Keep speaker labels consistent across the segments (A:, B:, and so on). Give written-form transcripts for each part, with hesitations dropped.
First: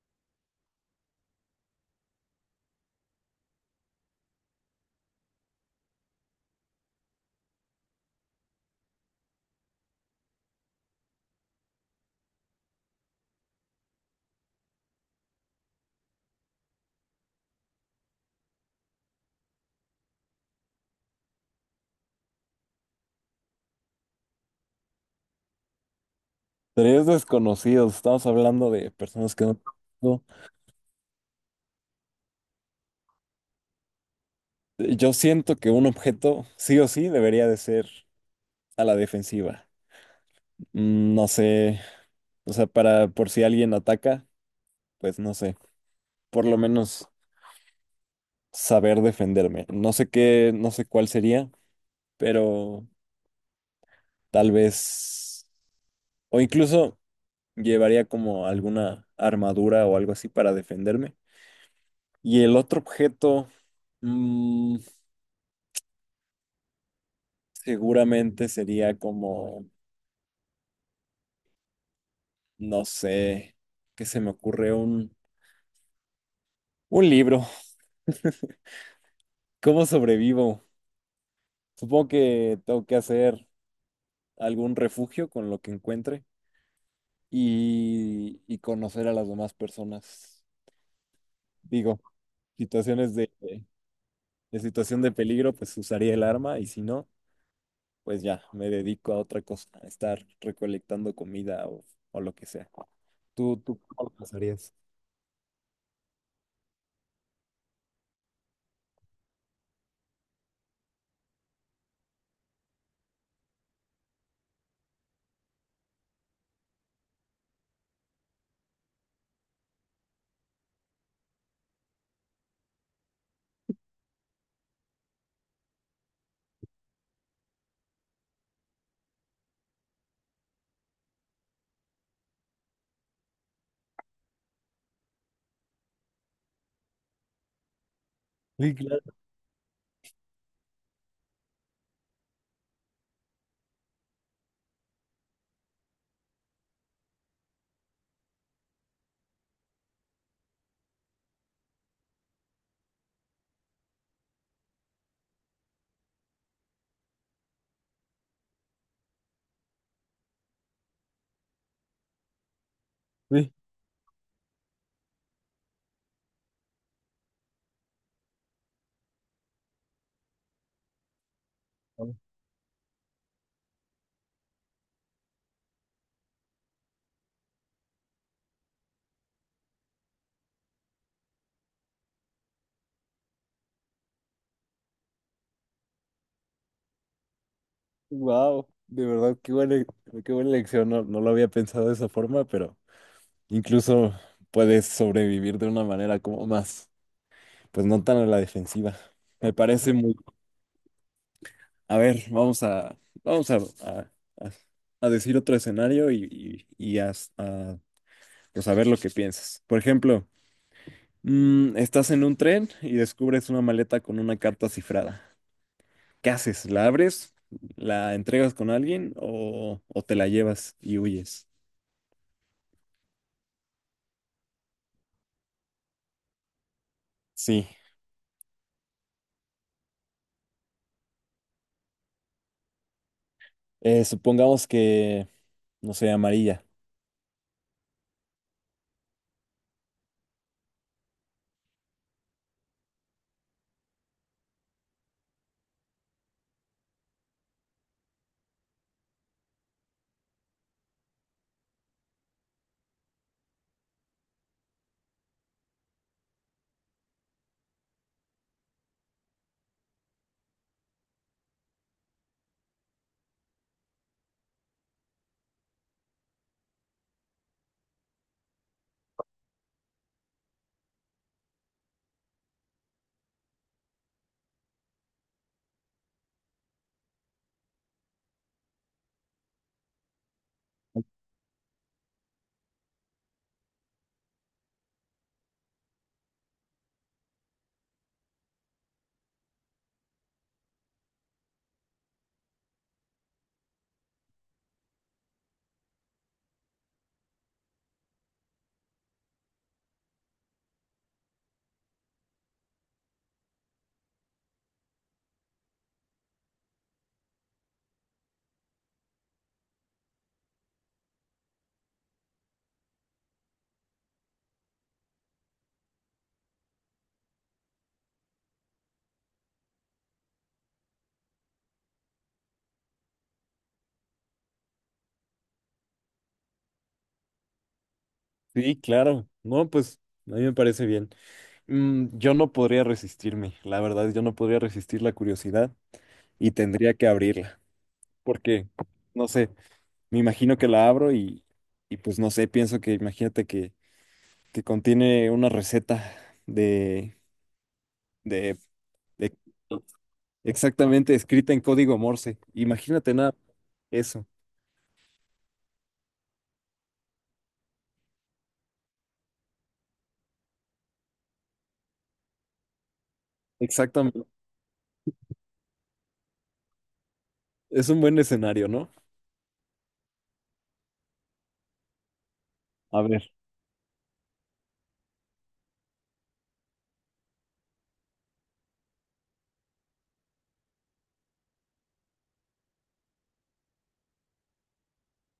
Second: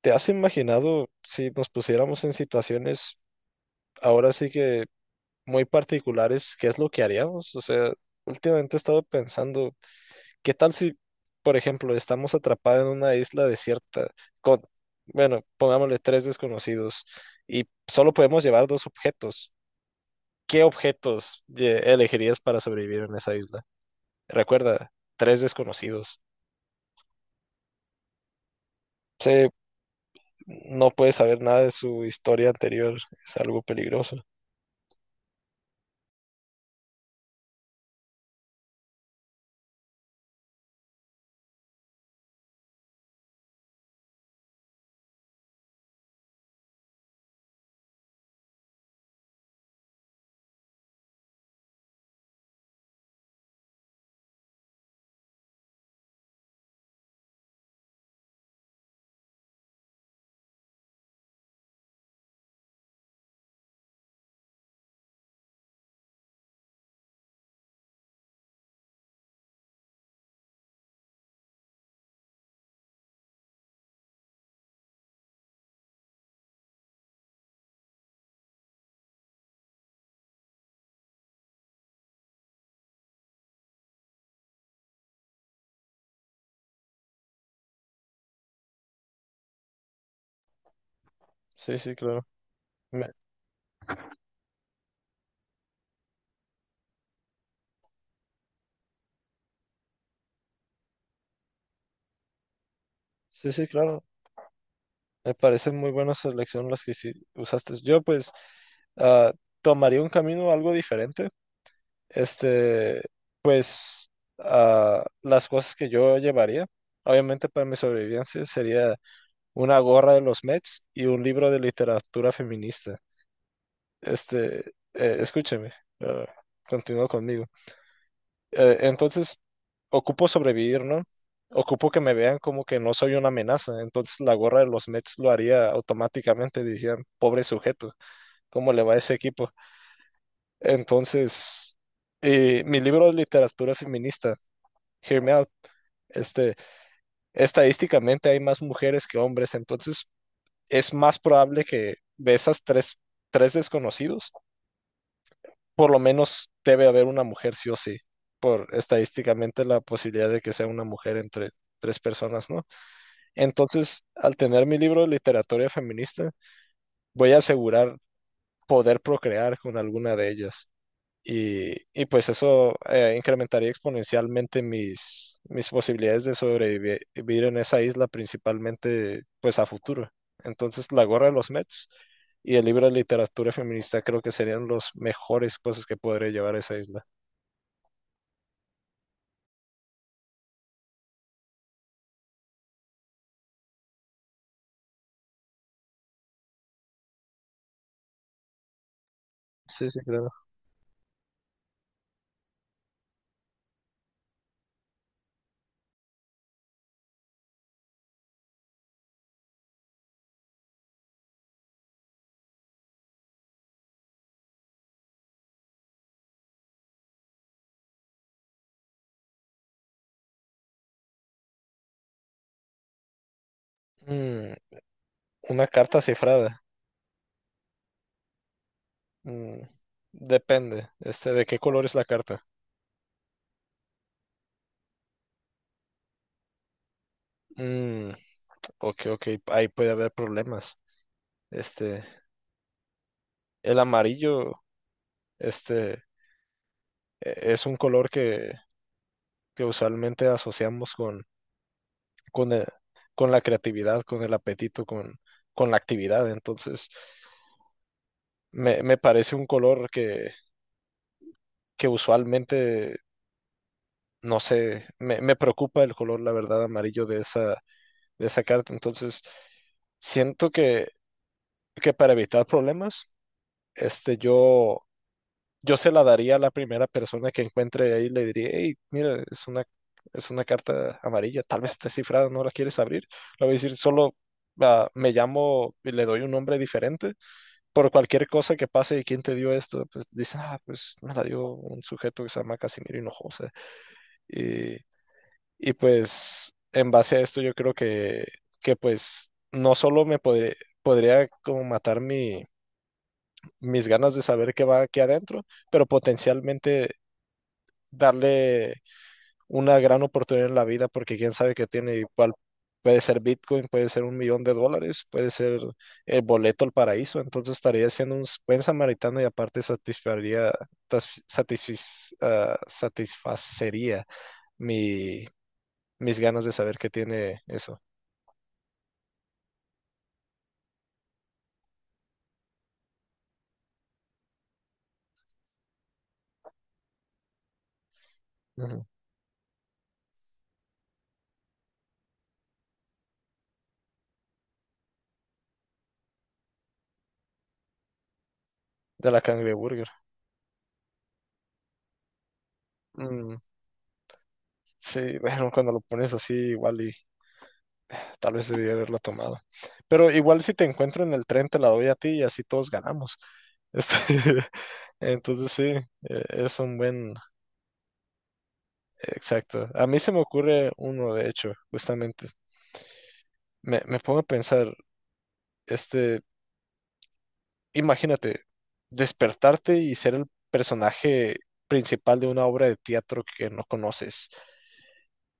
A: ¿Te has imaginado si nos pusiéramos en situaciones ahora sí que muy particulares, qué es lo que haríamos? O sea, últimamente he estado pensando, ¿qué tal si, por ejemplo, estamos atrapados en una isla desierta con, bueno, pongámosle tres desconocidos y solo podemos llevar dos objetos? ¿Qué objetos elegirías para sobrevivir en esa isla? Recuerda, tres desconocidos.
B: Tres desconocidos, estamos hablando de personas que
A: Sí.
B: no... no.
A: No puedes saber nada de su historia anterior, es algo peligroso.
B: Yo siento que un objeto sí o sí debería de ser a la defensiva. No sé, o sea, para por si alguien ataca, pues no sé, por lo menos saber defenderme. No sé qué, no sé cuál sería, pero tal vez o incluso llevaría como alguna armadura o algo así para defenderme. Y el otro objeto, mm, seguramente sería como no sé, ¿qué se me ocurre? Un libro. ¿Cómo sobrevivo? Supongo que tengo que hacer algún refugio con lo que encuentre y conocer a las demás personas.
A: Sí, sí,
B: Digo,
A: claro. Me-
B: situaciones de, de situación de peligro, pues usaría el arma y si no, pues ya, me dedico a otra cosa, a estar recolectando comida o lo que sea.
A: sí, sí,
B: Tú
A: claro.
B: cómo lo pasarías?
A: Me parece muy buena selección las que sí usaste. Yo, pues, ah, tomaría un camino algo diferente. Este, pues, las cosas que yo llevaría, obviamente para mi sobrevivencia, sería una gorra de los Mets y un libro de literatura feminista. Este, escúcheme, eh, continúa conmigo. Entonces, ocupo sobrevivir, ¿no? Ocupo que me vean como que no soy una amenaza. Entonces, la gorra de los Mets lo haría automáticamente. Dirían, pobre sujeto, ¿cómo
B: Sí,
A: le va a ese
B: claro,
A: equipo? Entonces, mi libro de literatura feminista, Hear Me Out, este, estadísticamente hay más mujeres que hombres. Entonces, es más probable que de esas tres, tres desconocidos, por lo menos debe haber una mujer sí o sí, por estadísticamente la posibilidad de que sea una mujer entre tres personas, ¿no?
B: sí.
A: Entonces, al tener mi libro de literatura feminista, voy a asegurar poder procrear con alguna de ellas. Y pues eso incrementaría exponencialmente mis posibilidades de sobrevivir en esa isla, principalmente pues a futuro. Entonces, la gorra de los Mets y el libro de literatura feminista creo que serían las mejores cosas que podré llevar a esa isla.
B: Wow, de verdad, qué buena lección. No, no lo había pensado de esa forma, pero incluso puedes sobrevivir de una manera como más, pues no tan a la defensiva. Me
A: Sí,
B: parece
A: sí,
B: muy.
A: claro.
B: A ver, vamos a, vamos a, a- a decir otro escenario y a, pues a ver lo que piensas. Por ejemplo, estás en un tren y descubres una maleta con una carta cifrada. ¿Qué haces? ¿La abres? ¿La entregas con alguien o te la llevas y huyes?
A: Mm, una carta cifrada.
B: Sí.
A: Mm, depende. ¿De qué color es la carta?
B: Supongamos que no sé, amarilla.
A: Mm, ok, ok. Ahí puede haber problemas. Este, el amarillo, este, es un color que usualmente asociamos con, con la creatividad, con el apetito, con la actividad. Entonces, me parece un color que usualmente, no sé, me preocupa el color, la verdad, amarillo de esa carta. Entonces, siento que para evitar problemas, este, yo, yo se la daría a la primera persona que encuentre ahí, le diría, hey, mira, es una carta amarilla, tal vez está cifrada, no la quieres abrir. Le voy a decir, solo me llamo y le doy un nombre diferente por cualquier cosa que pase y quién te dio esto, pues dice ah, pues me la dio un sujeto que se llama Casimiro Hinojosa. Y Y pues en base a esto yo creo que pues no solo podría como matar mis ganas de saber qué va aquí adentro, pero potencialmente darle una gran oportunidad en la vida porque quién sabe qué tiene igual. Puede ser Bitcoin, puede ser un millón de dólares, puede ser el boleto al paraíso. Entonces estaría siendo un buen samaritano y aparte satisfaría, satisfacería mi, mis ganas de saber qué tiene eso.
B: Sí, claro. No, pues a mí me parece bien. Yo no podría resistirme, la verdad, yo no podría resistir la curiosidad y tendría que abrirla, porque,
A: Ujú.
B: no sé, me imagino que la abro y pues no sé, pienso que imagínate que contiene una receta de, de,
A: De la
B: de-
A: cangreburger.
B: exactamente escrita en código Morse. Imagínate nada,
A: Mm,
B: eso.
A: sí, bueno, cuando lo pones así, igual y tal vez debía haberla tomado. Pero igual si te encuentro en el tren, te la doy a ti y así todos ganamos. Este,
B: Exactamente.
A: entonces sí, es un buen...
B: Es un buen escenario, ¿no?
A: Exacto. A mí se me ocurre uno, de hecho, justamente.
B: A ver.
A: Me pongo a pensar, este, imagínate, despertarte y ser el personaje principal de una obra de teatro que no conoces.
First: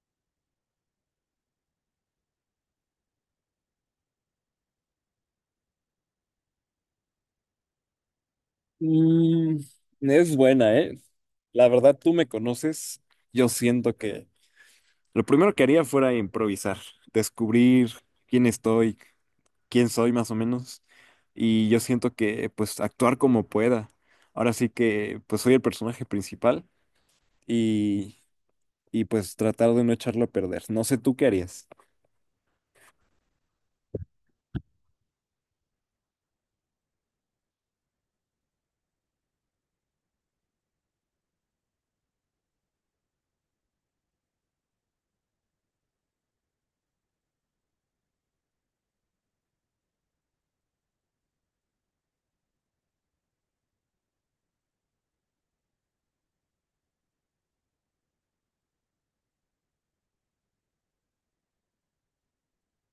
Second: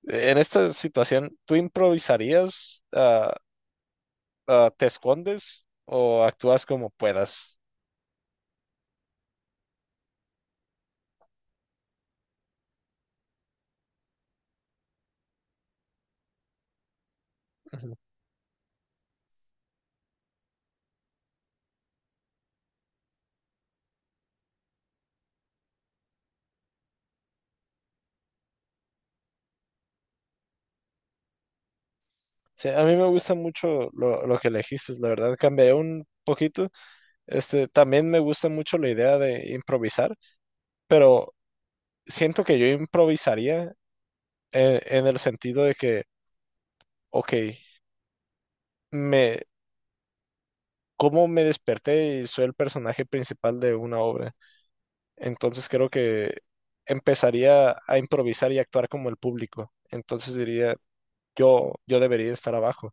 A: En esta situación, ¿tú improvisarías? ¿Te escondes o actúas como puedas?
B: Mm, es buena, ¿eh? La verdad, tú me conoces. Yo siento que lo primero que haría fuera improvisar, descubrir
A: Ujú.
B: quién estoy, quién soy más o menos. Y yo siento que, pues, actuar como pueda. Ahora sí que, pues, soy el personaje principal y, y pues, tratar de no echarlo a perder. No sé, ¿tú qué harías?
A: Sí, a mí me gusta mucho lo que elegiste, la verdad, cambié un poquito. También me gusta mucho la idea de improvisar, pero siento que yo improvisaría el sentido de ok, me, cómo me desperté y soy el personaje principal de una obra. Entonces creo que empezaría a improvisar y actuar como el público. Entonces diría, yo debería estar abajo.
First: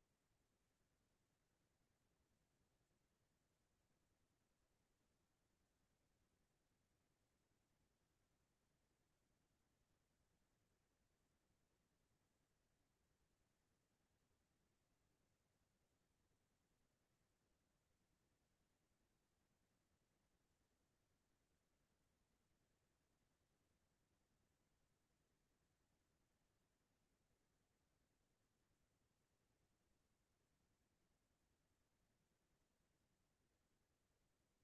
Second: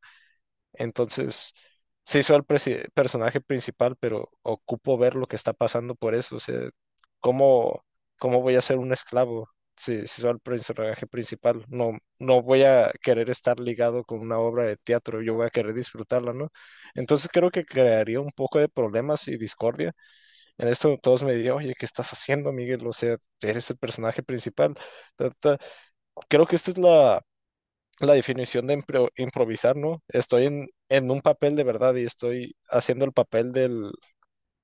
A: Entonces, se soy el personaje principal, pero ocupo ver lo que está pasando por eso. O sea, ¿cómo, ¿cómo voy a ser un esclavo si soy el personaje principal? No, no voy a querer estar ligado con una obra de teatro, yo voy a querer disfrutarla, ¿no? Entonces creo que crearía un poco de problemas y discordia. En esto todos me dirían, oye, ¿qué estás haciendo, Miguel? O sea, eres el personaje principal. Ta, ta. Creo que esta es la definición de improvisar, ¿no? Estoy en un papel de verdad y estoy haciendo el papel del,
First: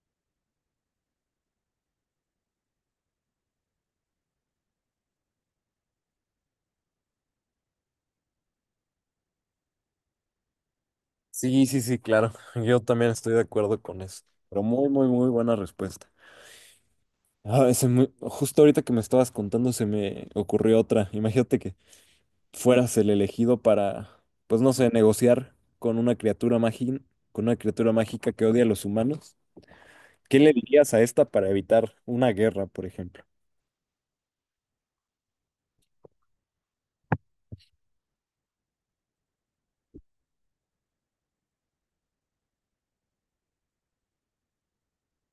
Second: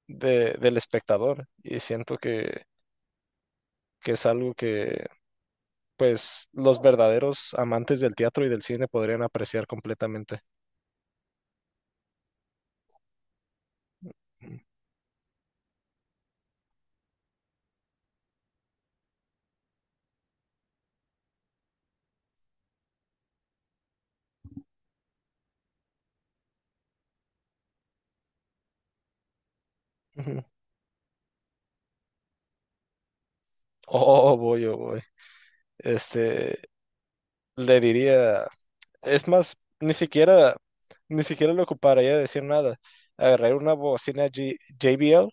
A: de- del espectador y siento que es algo que, pues, los verdaderos amantes del teatro y del cine podrían apreciar completamente.
B: Sí, sí, sí, claro. Yo también estoy de acuerdo con eso. Pero muy, muy, muy buena respuesta. Ah, justo ahorita que me estabas contando se me ocurrió otra. Imagínate que fueras el elegido para, pues no sé, negociar con una criatura mágica, con una criatura mágica que odia a los humanos. ¿Qué
A: Ujú.
B: le dirías a esta para evitar una guerra, por ejemplo?
A: Oh, voy, oh, voy. Este, le diría, es más, ni siquiera le ocuparía decir nada. Agarré una bocina JBL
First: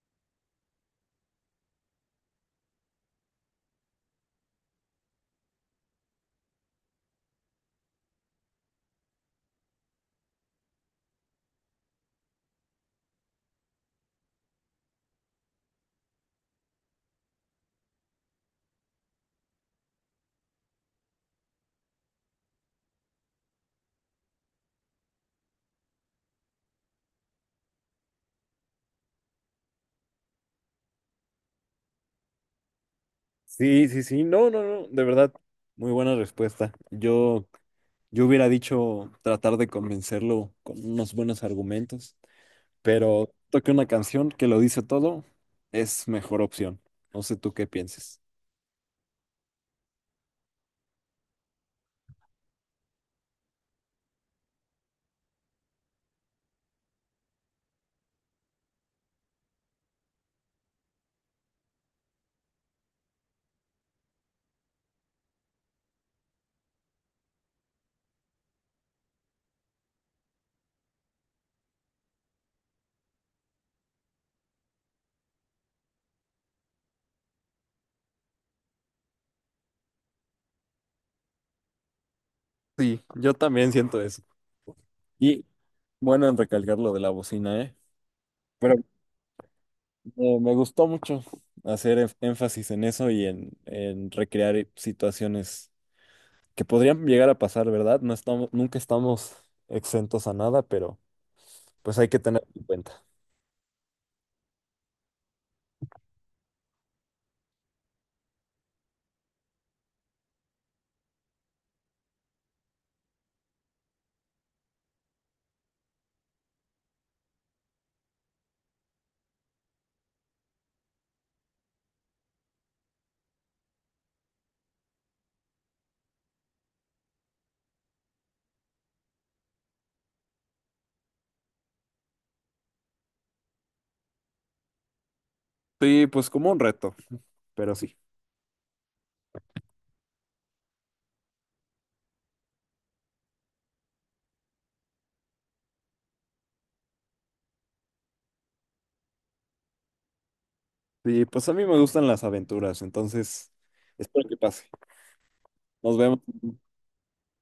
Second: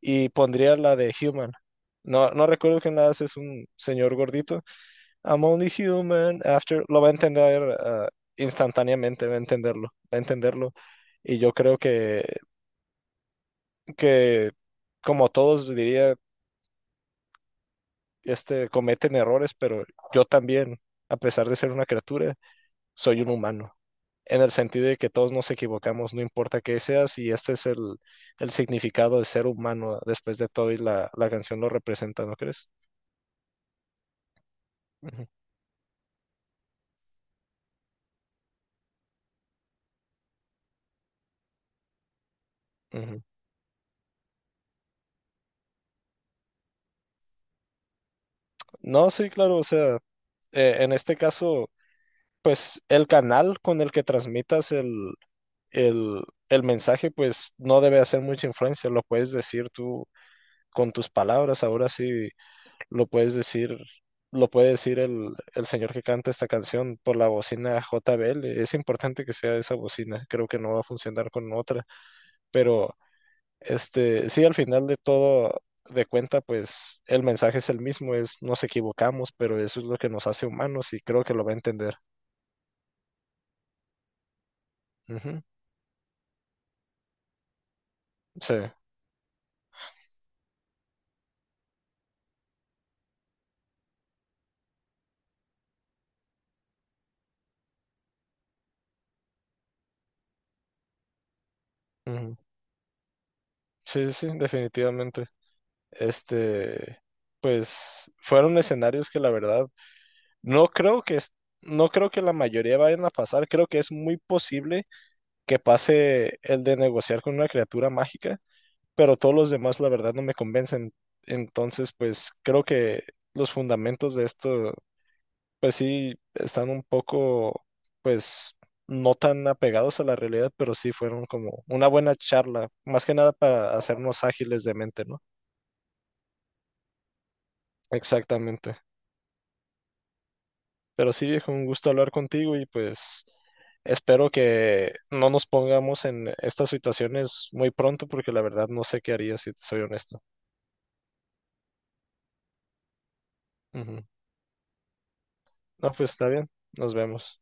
A: y pondría la de Human. No, no recuerdo quién la hace, es un señor gordito. I'm only human after. Lo va a entender instantáneamente, va a entenderlo, va a entenderlo. Y yo creo que como todos diría, cometen errores, pero yo también, a pesar de ser una criatura, soy un humano. En el sentido de que todos nos equivocamos, no importa qué seas, y este es el significado de ser humano después de todo, y la canción lo representa, ¿no crees?
B: Sí, sí, sí, no, no, no, de
A: Ujú,
B: verdad, muy buena respuesta. Yo hubiera dicho tratar de convencerlo con unos buenos argumentos,
A: ujú.
B: pero toque una canción que lo dice todo, es mejor opción. No sé tú qué pienses.
A: No, sí, claro, o sea, en este caso, pues el canal con el que transmitas el el mensaje, pues no debe hacer mucha influencia, lo puedes decir tú con tus palabras, ahora sí lo puedes decir, lo puede decir el señor que canta esta canción por la bocina JBL, es importante que sea esa bocina, creo que no va a funcionar con otra, pero sí, al final de todo, de cuenta, pues el mensaje es el mismo, es nos equivocamos, pero eso es lo que nos hace humanos y creo que lo va a entender.
B: Sí, yo también siento eso.
A: Ujú.
B: Y bueno, en recalcar lo de la bocina, ¿eh?
A: Sí,
B: Pero me gustó mucho hacer énfasis en eso y en recrear situaciones que podrían llegar a pasar, ¿verdad? No estamos, nunca estamos exentos a nada, pero pues hay que
A: ujú.
B: tener en cuenta.
A: Sí, sí, definitivamente. Este, pues fueron escenarios que la verdad no creo que es- no creo que la mayoría vayan a pasar, creo que es muy posible que pase el de negociar con una criatura mágica, pero todos los demás la verdad no me convencen. Entonces, pues creo que los fundamentos de esto pues sí, están un poco, pues, no tan apegados a la realidad, pero sí fueron como una buena charla, más que nada para hacernos ágiles de mente, ¿no?
B: Sí, pues como un reto, pero sí.
A: Exactamente. Pero sí, viejo, un gusto hablar contigo y pues espero que no nos pongamos en estas situaciones muy pronto, porque la verdad no sé qué haría si te soy honesto.
B: Sí, pues a mí me gustan las aventuras, entonces
A: Ujú.
B: espero que pase.
A: No,
B: Nos
A: pues
B: vemos.
A: está bien, nos vemos.